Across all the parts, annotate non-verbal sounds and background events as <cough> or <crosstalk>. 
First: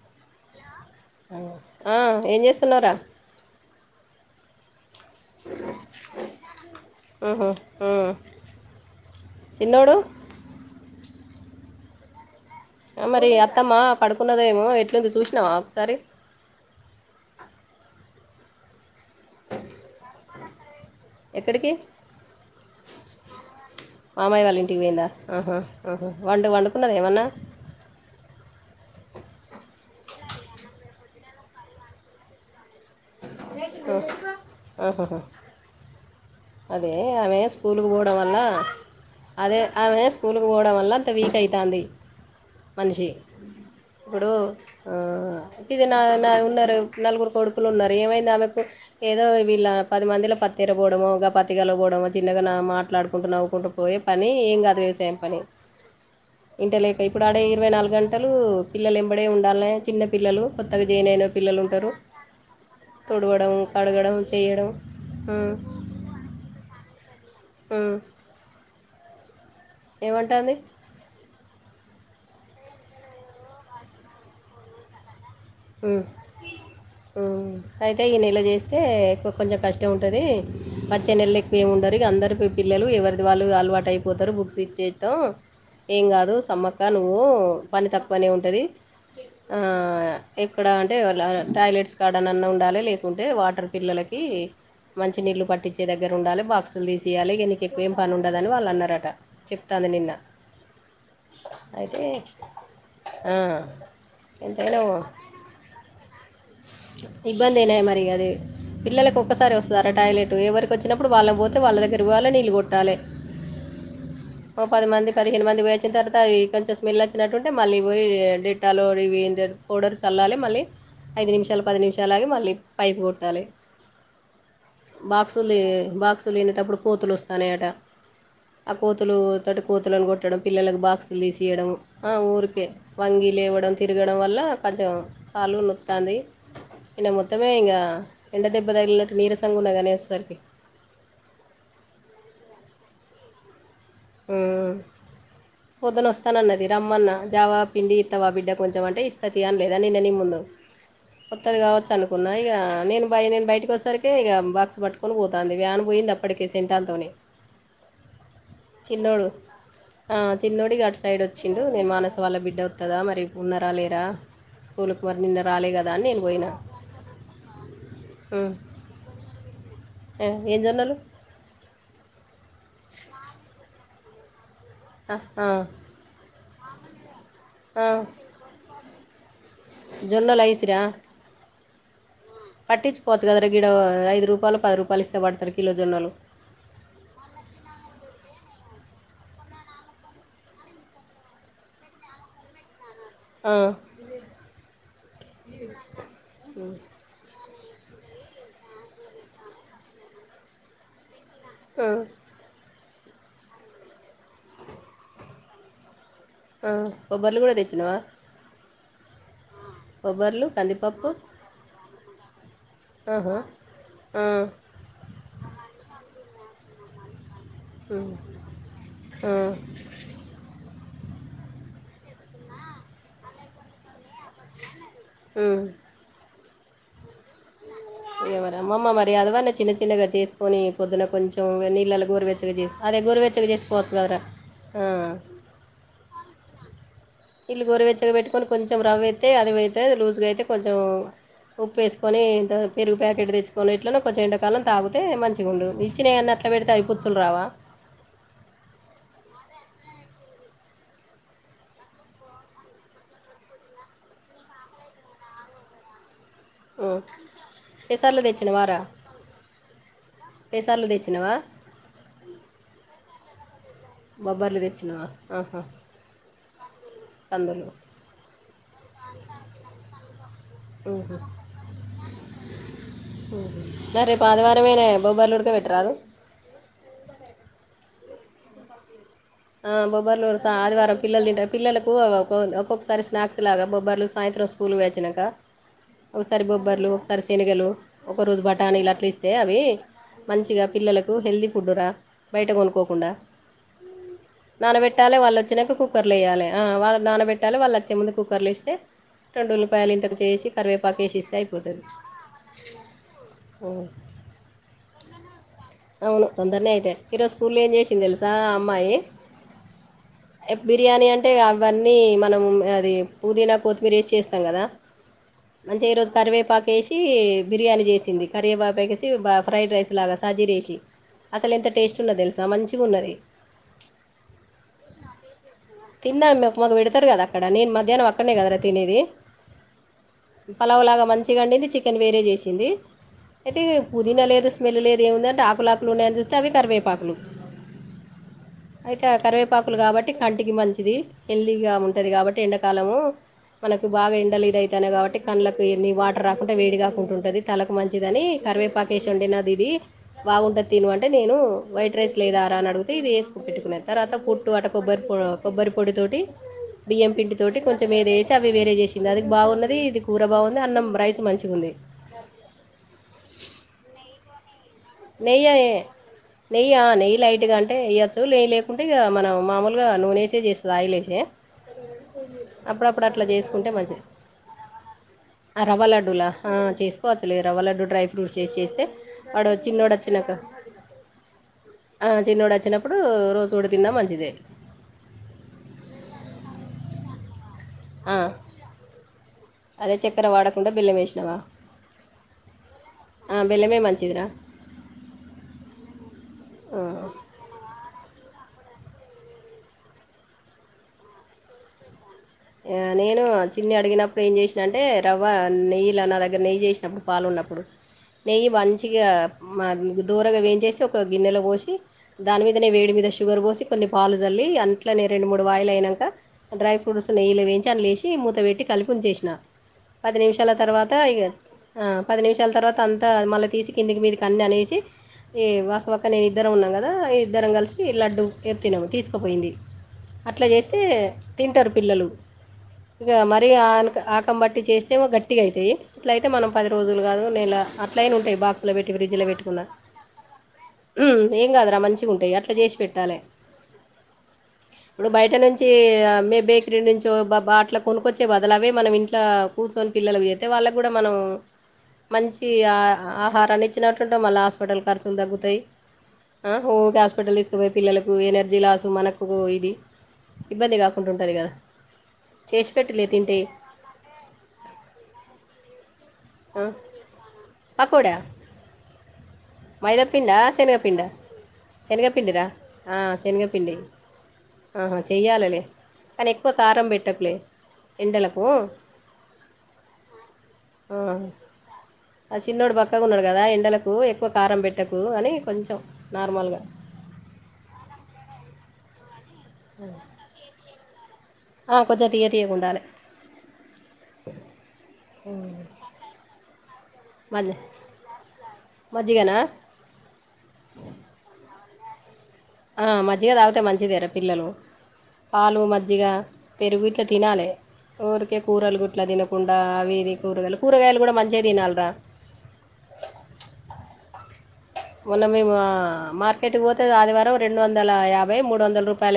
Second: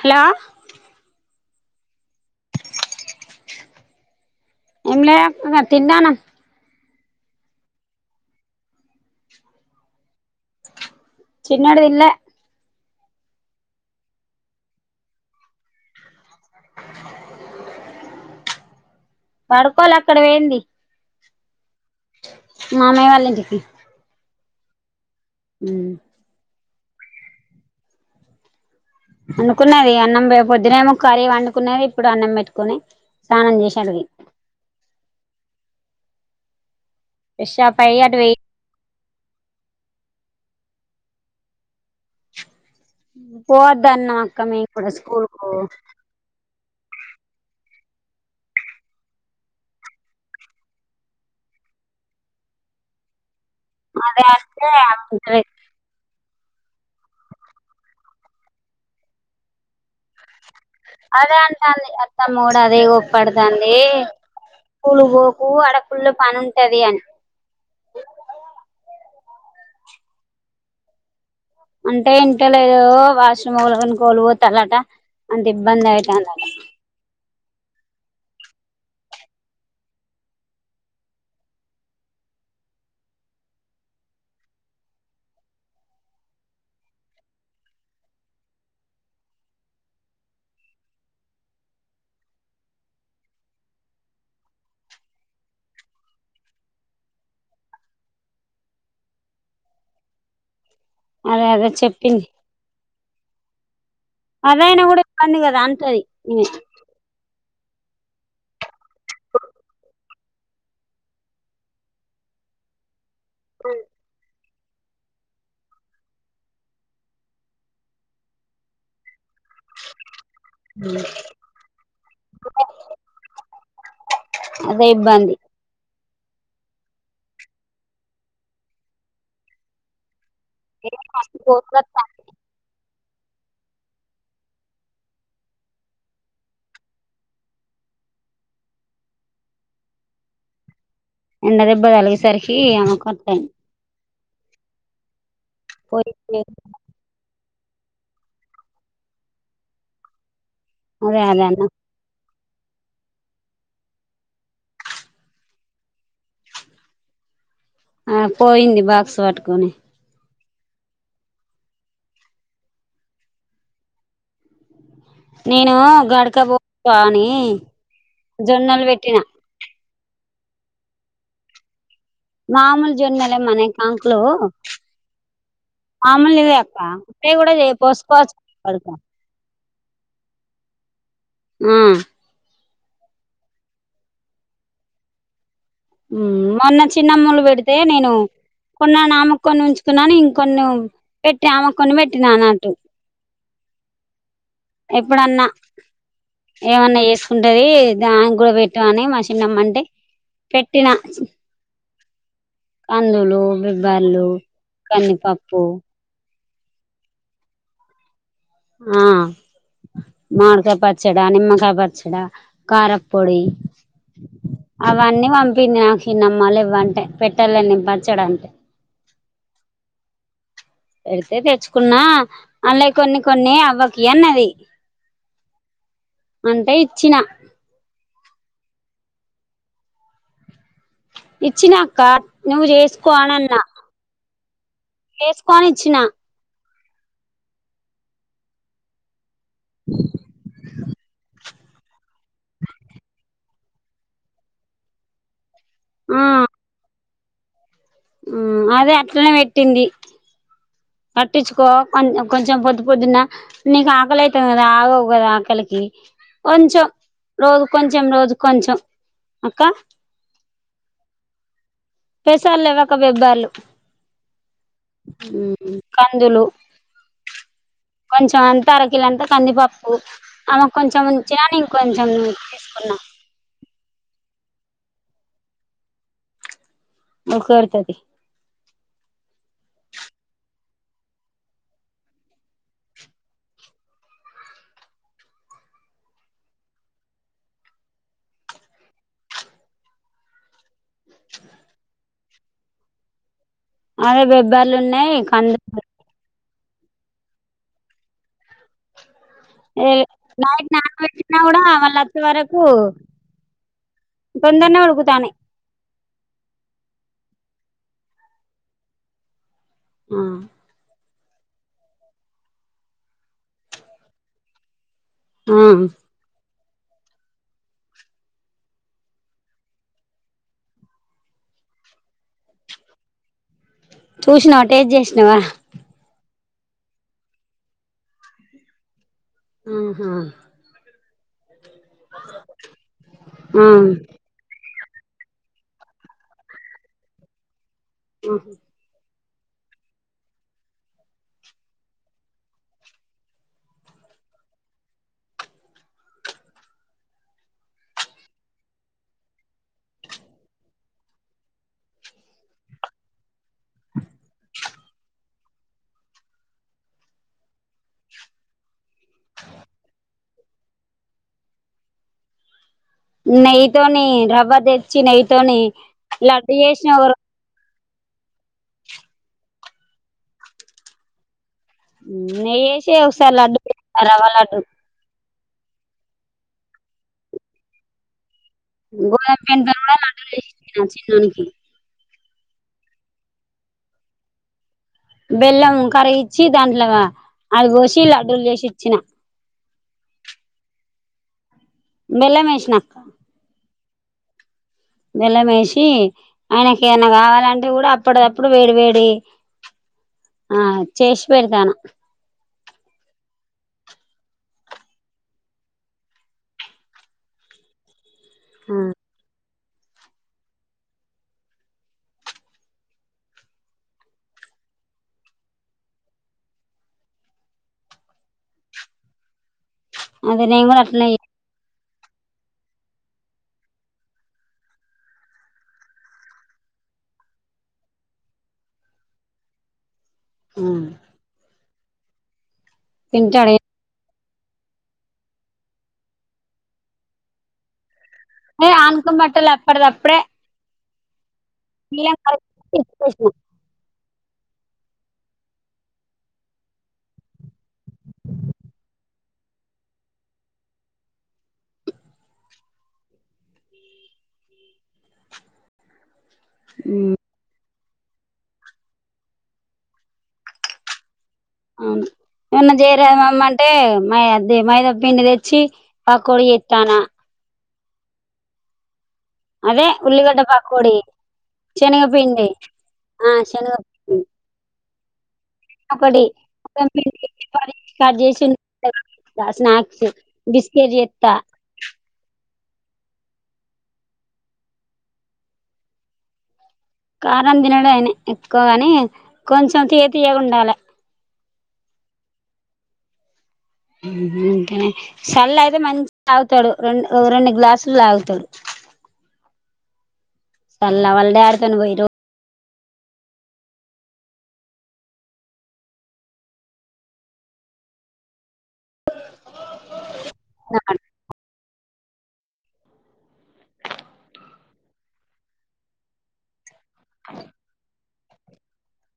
Hello ఆ ఏం చేస్తున్నావురా ఎంలే కా తిన్నాను ఆహా ఆ చిన్నోడు చిన్నోడు తిన్లే మరి అత్తమ్మా పడుకున్నదేమో ఎట్లుంది చూసినావా ఒకసారి పడుకోలే అక్కడ పోయింది ఎక్కడికి మామయ్య వాళ్ళ ఇంటికి మామయ్య వాళ్ళ ఇంటికి పోయిందా వంట వండుకున్నద ఏమన్న? అండున్నది అన్నం పొద్దున్నేమో కరీ వండుకున్నది ఇప్పుడు అన్నం పెట్టుకుని ఆ ఆహహా అదే ఆమె ఫ్రెష్ స్కూలు అప్ కు అయ్యి పోవడం అటు పోయి వల్ల అదే ఆమె స్కూల్కి పోవడం వల్ల అంత వీక్ ఐతంది మనిషి పోవద్దన్నాం ఇప్పుడు అక్క మేము కూడా ఆ స్కూల్ కు ఉట్టి తిన్న అన్న ఉన్నర్ డు నలుగురు కొడుకులు ఉన్నారు ఏమైంది ఆమెకు ఏదో వీళ్ళ పది మందిలో పత్తిర పోడమో గా పత్తి గల పోవడమో చిన్నగా మాట్లాడుకుంట నవ్వు కుంటూ పోయే అదే పని ఏం అంటే కాదు వ్యవసాయం పని ఇంట లేక ఇప్పుడు ఆడే ఇరవై నాలుగు గంటలు పిల్లలు ఎంబడే ఉండాలనయే చిన్న పిల్లలు కొత్తగా జాయిన్ అయిన అదే పిల్లలు అంటాది ఉంటారు అత్తమ్మ కూడా అదే తుడవడం ఒప్పడతంది. దే కడగడం చేయడం పూలు పోకు అడ ఫుల్లు పని ఉంటది అని ఊ ఏమంటంది అంటే ఇంట లేదు ఓ వాష్రూమ్ ఓలానికి ఒకలు పోతలట అంటే ఇబ్బంది ఐతందట. ఊ అయితే ఈ నెల చేస్తే ఎక్కు కొంచెం కష్టం ఉంటది వచ్చే నెల ఎక్కువ ఏమం ఉండరు ఇక అందరు పి పిల్ల లు ఎవరిది వాళ్ళు అలవాటు అయిపోతారు బుక్స్ ఇచ్చేతం ఏం కాదు సమ్మక్క నువ్వు పని తక్కువనే ఉంటది ఆ ఎక్కడ అంటే ఆ టాయిలెట్స్ కాడనన్న ఉండాలి లేకుంటే వాటర్ పిల్లలకి మంచి నీలు పట్టించే దగ్గర ఉండాలి బాక్సులు తీసియాలి ఇగ నీకు ఎక్కువ ఏం పని ఉండదని వాళ్ళు అన్నారట చెప్తం ది నిన్న అదే అదే అయితే చెప్పింది ఆ అదయ్నా కూడా ఎంతైనా ఇబ్బంది కదా అంటది మీ ఇబ్బందేనా మరి అది పిల్లలకు ఒకసారి వస్తారా టాయిలెటు ఎవరికి వచ్చినప్పుడు వాళ్ళ దగ్గరికి పోవాలి నీళ్లు కొట్టాలి. అ ఓ పది మంది పదిహేను మంది పోయి వచ్చిన తర్వాత ఈ కొంచెం స్మెల్ వచ్చినట్టుంటే మళ్ళీ పోయి డట్టాలో రివెంజర్ పౌడర్ చల్లాలి మళ్ళీ ఐదు నిమిషాల్ పది నిమిషాలాగి మళ్ళీ పైపు కొట్టాలి అదే ఇబ్బంది బాక్సులు దీ బాక్సులు తినేటప్పుడు కోతులు వస్తాన్నాయట ఆ కోతులు తోటి కోతులను కొట్టడం పిల్లలకు బాక్సులు తీసియడము ఆ ఊరికే వంగి లేవడం తిరగడం వల్ల కొంచెం కాలు నొతంది ఇన్న మొత్తమే ఇంకా ఎండ దెబ్బ తగిలిన్నట్టు నీరసంగున్నగా నే అచ్చేసరికి ఎండ దెబ్బ తగిలేసరికి ఆమెకు అట్ల ఐంది పొద్దున పోయి వస్తానన్నది రమ్మన్న జావాబు పిండి ఇతవా బిడ్డ కొంచెం అంటే ఇస్త తీయ్ అన లేదా నీ ముందు అదే అదే ఒత్తది అన్న కావచ్చు అనుకున్న ఆ ఇక నేను బయ నేను బయటకి వచ్చేసరికి ఇక బాక్స్ పట్టుకొని పోతంది వ్యాన్ పోయింది అప్పటికే సెంటన్ తోని ఆ పోయింది బాక్స్ పట్టుకొని చిన్నోడి ఇగ అటు సైడ్ వచ్చిండు నేను మానస వాళ్ళ బిడ్డ ఒతదా మరి ఉన్నరా లేరా స్కూల్కి మరి నిన్న రాలే నేను కదా అని నేను గడక పోయినా బువ్వ అని జొన్నలు పెట్టినా ఆ ఏ జొన్నలు మాములు జొన్నలే మన కంకులు ఆహా తాగుతే కూడా ఏ పోసుకోవచ్చ జొన్నలు ఐసిరా ఆ పట్టించుకోవచ్చ కదా రా గిడ ఐదు రూపాయలు పది రూపాయలు ఇస్తే పడతారు కిలో జొన్నలు ఉ మొన్న చిన్నమ్మోలు పెడితే నేను కొన్నా నా అమ్మ కొన్ని ఉంచుకున్నాను ఇంకొన్ని పెట్టి అమ కొన్ని పెట్టినా అ అటు ఆ ఎప్పుడన్నా ఏమన్నా చేసుకుం ఉంటది దాని కూడా పెట్టు అని మా చిన్నమ్మంటే పెట్టిన ఆ కందులు, బిబ్బళ్లు, కందిపప్పు ఆ బోబ్బర్లు కూడా తెచ్చినవా ఆ మామిడి కాయ కందిపప్పు పచ్చడా, నిమ్మకాయ పచ్చడా, కారం ఆహా. పొడి ఆ, అవన్నీ పంపింది నాకి పిన్నమ్మ లేవ్వంటే పెట్టాలని ఉమ్, పచ్చడా అంటే ఆ, పెడితే తెచ్చుకున్నా అందులో కొన్ని కొన్ని అవ్వకి అన్నది ఉ అంటే ఇచ్చిన ఏవరు అమ్మమ్మ మరి అదివన్న చిన్న చిన్నగా చేసుకొని పద్దున కొంచం ఇచ్చిన అక్క నీళ్ళలు గోరువేచ్చగా నువ్వు చేసి ఆ. చేసుకోనిచ్చినా నీల్లు గోరవెచ్చగా పెట్టుకొని కొంచెం రవ్వ ఎత్తే అది <unintelligible> లూజుగా అయితే కొంచెం ఉప్పు వేసుకొని ఇంత పెరుగు ప్యాకెట్ తెచ్చుకొని ఇట్లనే కొంచెం ఎండాకాలం తాగితే మంచి గుండు ఇచ్చిన ఆ వన్నీ అట్లే పెడితే అయి పుచ్చులు రావా అదే అట్లనే పెట్టింది పట్టించుకో కొంచెం పొద్దు పొద్దున నీకు ఆకలి అయితుంది కదా ఆగవు కదా ఆకలికి కొంచెం ఆ. రోజు కొంచెం పెసర్లు రోజు కొంచెం అక్క పేసర్లు తెచ్చినవా పెసలు లేవు అక్క బెబ్బర్లు బబ్బర్లు తెచ్చినావా ఆహా కందులు కందులు తరకిల అంతా కందిపప్పు ఆమెకు కొంచెం ఉంచినా నేను కొంచం ఉహు రేపు ఆదివారం నే నాయే బొబ్బర్లు ఉడక పెట్టరాదు ఉడక బెడతా తీ ఆ బొబ్బర్లు ఆదివారం పిల్లలు తింటారు పిల్లలకు ఒక్కొక్కసారి స్నాక్స్ లాగా బొబ్బర్లు సాయంత్రం ఈ రోజు స్కూల్ పోయేవచ్చినాక ఒకసారి బొబ్బర్లు, ఒకసారి శనగలు, ఒక రోజు బటానీలు, అట్లా ఇస్తే అవి మంచిగా పిల్లలకు హెల్తీ ఫుడ్ రా బయట కొనుక్కోకుండా అదే బెబ్బర్లు ఉన్నాయి నానబెట్టాలి వాళ్ళు వచ్చినాక కందులు కుక్కర్ వేయాలి ఆ వాళ్ళు నానబెట్టాలి వాళ్ళు వచ్చే ముందు కుక్కర్లో ఏస్తే ఏయ్ నైట్ నాన వేసి ఇస్తే పెట్టిిన కూడా అయిపోతుంది వాళ్ళు వచ్చే వరకు తొందరనే ఉడుకుతన్నాయి అవును తొందరనే అయితే ఈరోజు స్కూల్ ఏం చేసింది తెలుసా ఆ అమ్మాయి ఆ బిర్యాని <unintelligible> అంటే అవన్నీ మనం అది పుదీనా కొత్తిమీర వేసి చేస్తాం కదా ఆ మంచి ఏ రోజు కరివేపా ఏసి బిర్యానీ చేసింది కరివేపాకు ఫ్రైడ్ రైస్ లాగ సాజీరేసి అసలు ఎంత టేస్ట్ ఉన్న తెలుసా మంచిగా ఉన్నది చూసినావ టెస్ట్ చేసినావా తిన్నాను మాకు మాకు పెడతారు కదా అక్కడ నేను మధ్యాహ్నం అక్కడనే కదరా తినేది ఆహా చికెన్ లేదు చికెన్ వేరే చేసింది అయితే ఆ పుదీన లేదు స్మెల్ లేదు <unintelligible> పపలాకులున్నాయని చూస్తే అవి కరివేపాకులు అ ఇ కరివేపాకులు కాబట్టి కంటికి మంచిది హెల్దీగ ఉంటది కాబట్టి ఎండాకాలము మనకు బాగ ఎండలు ఇద అైతానా యి కాబట్టి కళ్ళలకు ఎన్ని వాటర్ రాకుంటడా వేడి కాకుంటది తలకు మంచిది అని కరివేపాకు వేసి ఉండి నాదీదీ బాగుంటాది తిను అంటే నేను వైట్ రైస్ లేదారా అని అడిగితే ఇది వేసుకు పెట్టుకునే తర్వాత పుట్టు అటు కొబ్బరి పో కొబ్బరి పొడి తోటి బియ్యం పిండి తోటి కొంచెం ఏదో వేసి అవి వేరే చేసింది అది బాగున్నది ఇది కూర బాగుంది అన్నం రైస్ మంచిగా ఉంది నెయ్యతోని రవ్వ తెచ్చి నెయితోని నెయ్యి లడ్డు నెయ్యి చేసిన నెయ్యి లైట్గా అంటే వేయ్యొచ్చు లే ఏం లేకుంటే ఇ మనం మామూలుగా నూనెేసే చేస్తుంది ఆయిల్ వేసే నెయ్యి యేసే అప్పుడప్పుడు అట్లా ఒకసారి లడ్డు <inaudible> రవ్వ లడ్డు రవ్వలడ్డూల చేసుకోవచ్చులే రవ్వ లడ్డు డ్రై ఫ్రూట్స్ వేసి చేస్తే గోధుమ పిండితో చిన్నోడు కూడా లడ్డు వచ్చినాక చేసి ఇచ్చిన చిన్నోనికి చిన్నోడు వచ్చినప్పుడు రోజు కూడ తిన్నా మంచిదే బెల్లం కరిగిఇచ్చి దాంట్లో అది పోసి ఆ, లడ్డూలు చేసి ఇచ్చిన అదే చక్కెర వాడకుండా బెల్లం వేసినావా బెల్లం ఏసిన ఆ, బెల్లమే మంచిదిరా బెల్లమేసి ఆయనకి ఆ. <unintelligible> కావాలంటే కూడా <unintelligible> అప్పుడు వేడి వేడి ఆ చేసి పెడతాను నేను చిన్ని అడిగినప్పుడు ఏం చేసిన అంటే రవ్వ నెయ్యిల నా దగ్గర నెయ్యి చేసినప్పుడు పాలున్న అప్పుడు నెయ్యి మంచిగా దూరగా వేయించేసి ఒక గిన్నెలో పోసి దాని మీదనే వేడి మీద షుగర్ పోసి కొన్ని పాలు చల్లి అంట్లో నే రెండు మూడు వాయిలు అయినాక డ్రై ఫ్రూట్స్ నెయ్యలు వేయించి అని లేసి మూత పెట్టి కలిప ఉంచేసిన పది అది నిమిషాల నేను కూడా తర్వాత అట్లనే ఇగ పది నిమిషాల తర్వాత అంతా మళ్ళీ తీసి కిందికి మిందకి అన్నీ అనేసి ఏ వాస వక్క నేను ఇద్దరం ఉన్నాం కదా ఇద్దరం కలిసి లడ్డు ఎరు తన్నాము తీసుకుపోయింది అట్ల చేస్తే చేస్తాను తింటరు పిల్లలు తింటాడు కబట్టి చేస్తే గట్టిగా అవుతాయి ఇట్ల అయితే మనం పది రోజులు కాదు నేల <unintelligible> ఉంటాయి బాక్స్ ఏ లో పెట్టి ఆనకం ఫ్రిడ్జ్ లో బట్టలు పెట్టుకున్న అప్పటిదప్పుడే ఏం కాదురా మంచిగా బెల్లం ఉంటాయి అట్లా చేసి కరిగిచ్చి పెట్టాలే ఇచ్చేసిన. ఇప్పుడు బయట నుంచి మే <unintelligible> డి నుంచో అట్లా కొనుక్కొచ్చే పిల్లలకు చేస్తే అవే మనం ఇంట్లో కూర్చొని పిల్లలకు చేతే వాళ్ళకి కూడా మనం మంచి ఆ ఆహారాన్ని ఇచ్చినట్లుంటే మళ్ళ హాస్పిటల్ ఖర్చులు తగ్గుతాయ్ ఊరికే ఉమ్. హాస్పిటల్ కి తీసుకుపోయి పిల్లలకు ఎనర్జీ లాసు మనకు ఇది ఇబ్బంది కాకుండా ఉంటది కదా అవును చేసి ఏమన్నా పెట్టులే తింటే చేయరదమ్మ అంటే మై మైదా పిండి తెచ్చి పక్కోడికి ఆ, యితన్నా పకోడా అదే మైదాపిండా ఉల్లిగడ్డ పకోడి శనగపిండా శనగపిండిరా శనగపిండి ఆ శనగపిండి ఆహా చెయ్యాలలే కానీ ఎక్కువ కారం <unintelligible> పెట్టకులే ఎండలకు స్నాక్స్ బిస్కెట్ ఆ, చెత్త ఆ చిన్నోడు బక్కగా ఉన్నాడు కదా ఎండలకు ఎక్కువ కారం పెట్టకు అని కొంచెం నార్మల్గా కారం తినడుఅయినా ఎక్కువగాని కొంచెం తియ్య తియ్యగుండాలి ఆ కొంచెం తియ్య తియ్యగా ఉండాలి సర్లే అయితే మంచిగా తాగుతాడు రెండు రెండు మజ్జి గ్లాసులు ఆగుతాడు మజ్జిగనా <unintelligible> ఆ మజ్జగ తాగితే మంచిదేరా పిల్లలు పాలు మజ్జిగ పెరుగిట్లు తినాలి ఊరికే కూరలు గుట్లా తినకుండా అవి కూరగాయలు కూరగాయలు కూడా మంచిగా తినాలిరా మొన్న మేము మార్కెట్కి పోతే ఆదివారం రెండు వందల యాభై మూడు వందల రూపాయల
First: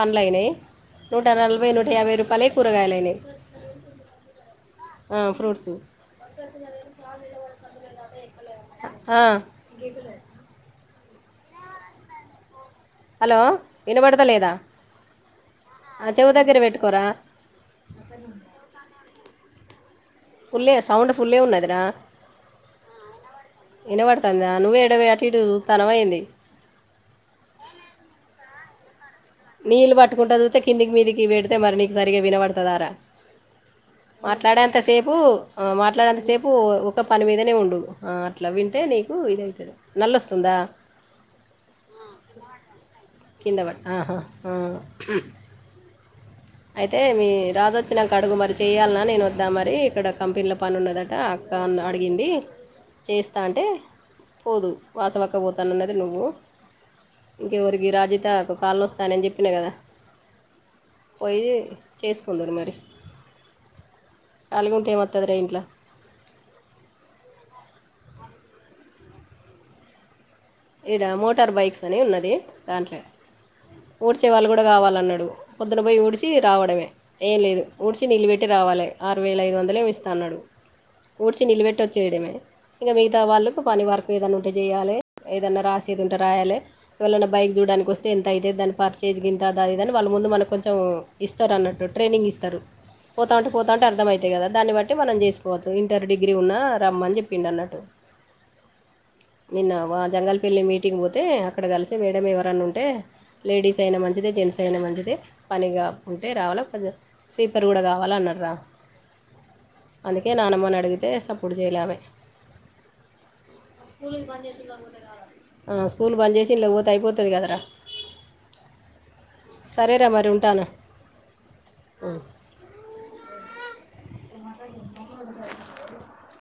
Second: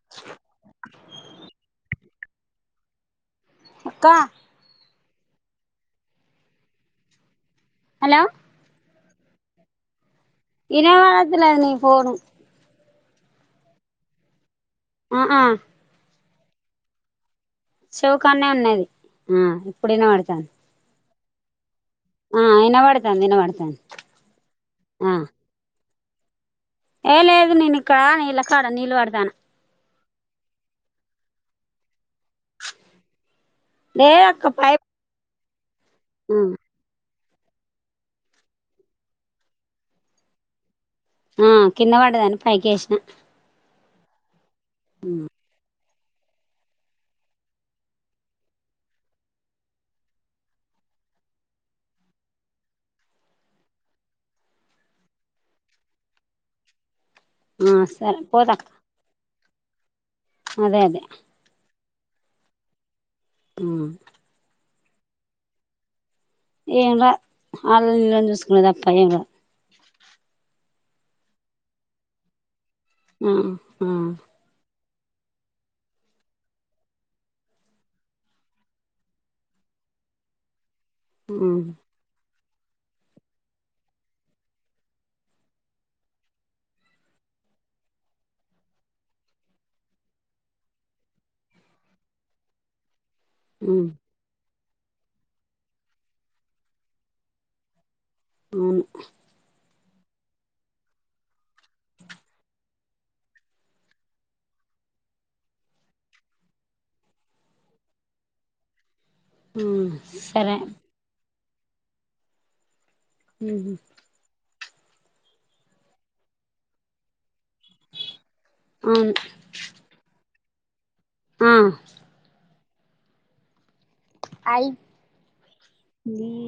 పంలయినాయి నూట నలభై నూట యాభై రూపాయలే కూరగాయలనాయి అక్కా ఆ ఫ్రూట్స్ హలో ఆ వినబడత లేదు నీ ఫోన్ హలో వినబడత లేదా ఉ ఉ చెవ్వు దగ్గర పెట్టుకోరా చెవ్వు కాడనే ఉన్నది ఆ ఇప్పుడు వినపడుతుంది ఫుల్ ఉన్నదిరా ఇనబడతాంది ఇనబడతాంది వినపడతుందా నువ్వే ఎడ పోయి ఆ అటు ఇటు చిత్తాన్నవ ఏంటి ఏ లేదు నేను ఇక్కడ ఇళ్ల కాడ నీళ్ళు పడతన్న నీళ్ పట్టుకుంట చూస్తే కిందికి మీదికి పడితే మరి నీకు సరిగా వినబడుతదారా లేదు అక్క మాట్లాడేంత పైప్ సేపు మాట్లాడేంత సేపు ఒక పని మీదనే ఉండువు అట్లా వింటే నీకు ఇది అయితది నల్లొస్తుందా ఆ కింద పడ్డదని పైకి వేసిన కింద పడి ఆహా ఆ అయితే మీ రాదొచ్చినకు అడుగు మరి చెయ్యాలన్నా నేను వద్దాం మరి ఇక్కడ కంపెనీలో పని ఉన్నదట కా అడిగింది చేస్తా అంటే పోదు వాసవక్క పోతానన్నది నువ్వు ఇంక ఆ ఎవరికి సరే రాజీత పోతా కళ్ళ వస్తానని చెప్పినా కదా అదే అదే పోయి చేసుకుందురు మరి ఉమ్ కాళీఉంటే ఏం వస్తాది రా ఇంట్లో ఏమ్ రావ్ వాళ్ళని వీళ్ళని చూసుకునే తప్ప ఏమ్ రావ్ ఇడ మోటార్ బైక్స్ అని ఉన్నది దాంట్లో ఆ ఆ ఊడ్చే వాళ్ళు కూడా కావాలి అన్నాడు పొద్దు పోయి ఊడ్చి రావడమే ఏం లేదు ఊడ్చి నీళ్లు పెట్టి రావాలి ఆరు వేల ఐదు వందలే ఏమో ఇస్తా అన్నాడు ఊడ్చి ఆ నిలబెట్టి వచ్చేయడమే ఇంకా మిగతా వాళ్ళకు పని వరకు ఏదైనా ఉంటే చేయాలి ఏదన్నా రాసేది ఉంటే రాయాలి ఇవళన్నా బైక్ చూడానికి వస్తే ఎంత అయితే దాని పర్చేజ్ గింత దాదిద అని వాళ్ళు ముందు మనకు కొంచెం ఇస్తారు అన్నట్టు ట్రైనింగ్ ఇస్తారు పోతా ఉంటే పోతా ఉంటే అర్థంమవుతయి కదా దాన్ని బట్టి మనం చేసుకోవచ్చు ఇంటర్ డిగ్రీ ఉన్నా రమ్మని చెప్పిండు అన్నట్టు ఉమ్ నా వా జంగల్ పెళ్లి మీటింగ్ పోతే అక్కడ కలిసి మేడ ఎవరన్నా ఉంటే లేడీస్ అయినా మంచిదే జెంట్స్ అయినా మంచిదే పనిగా ఉంటే రావాలా పని చేసే సిపర్ కూడా కావాలి అన్నారా అందుకే సరే నానమ్మని అడిగితే ఫుడ్ చేయాల ఆమె ఆ స్కూల్ బంద్ చేసి ఇండ్లకు పోతే అయిపోతాది కద రా అవును సరేరా మరి ఉంటాను ఆ ఆయి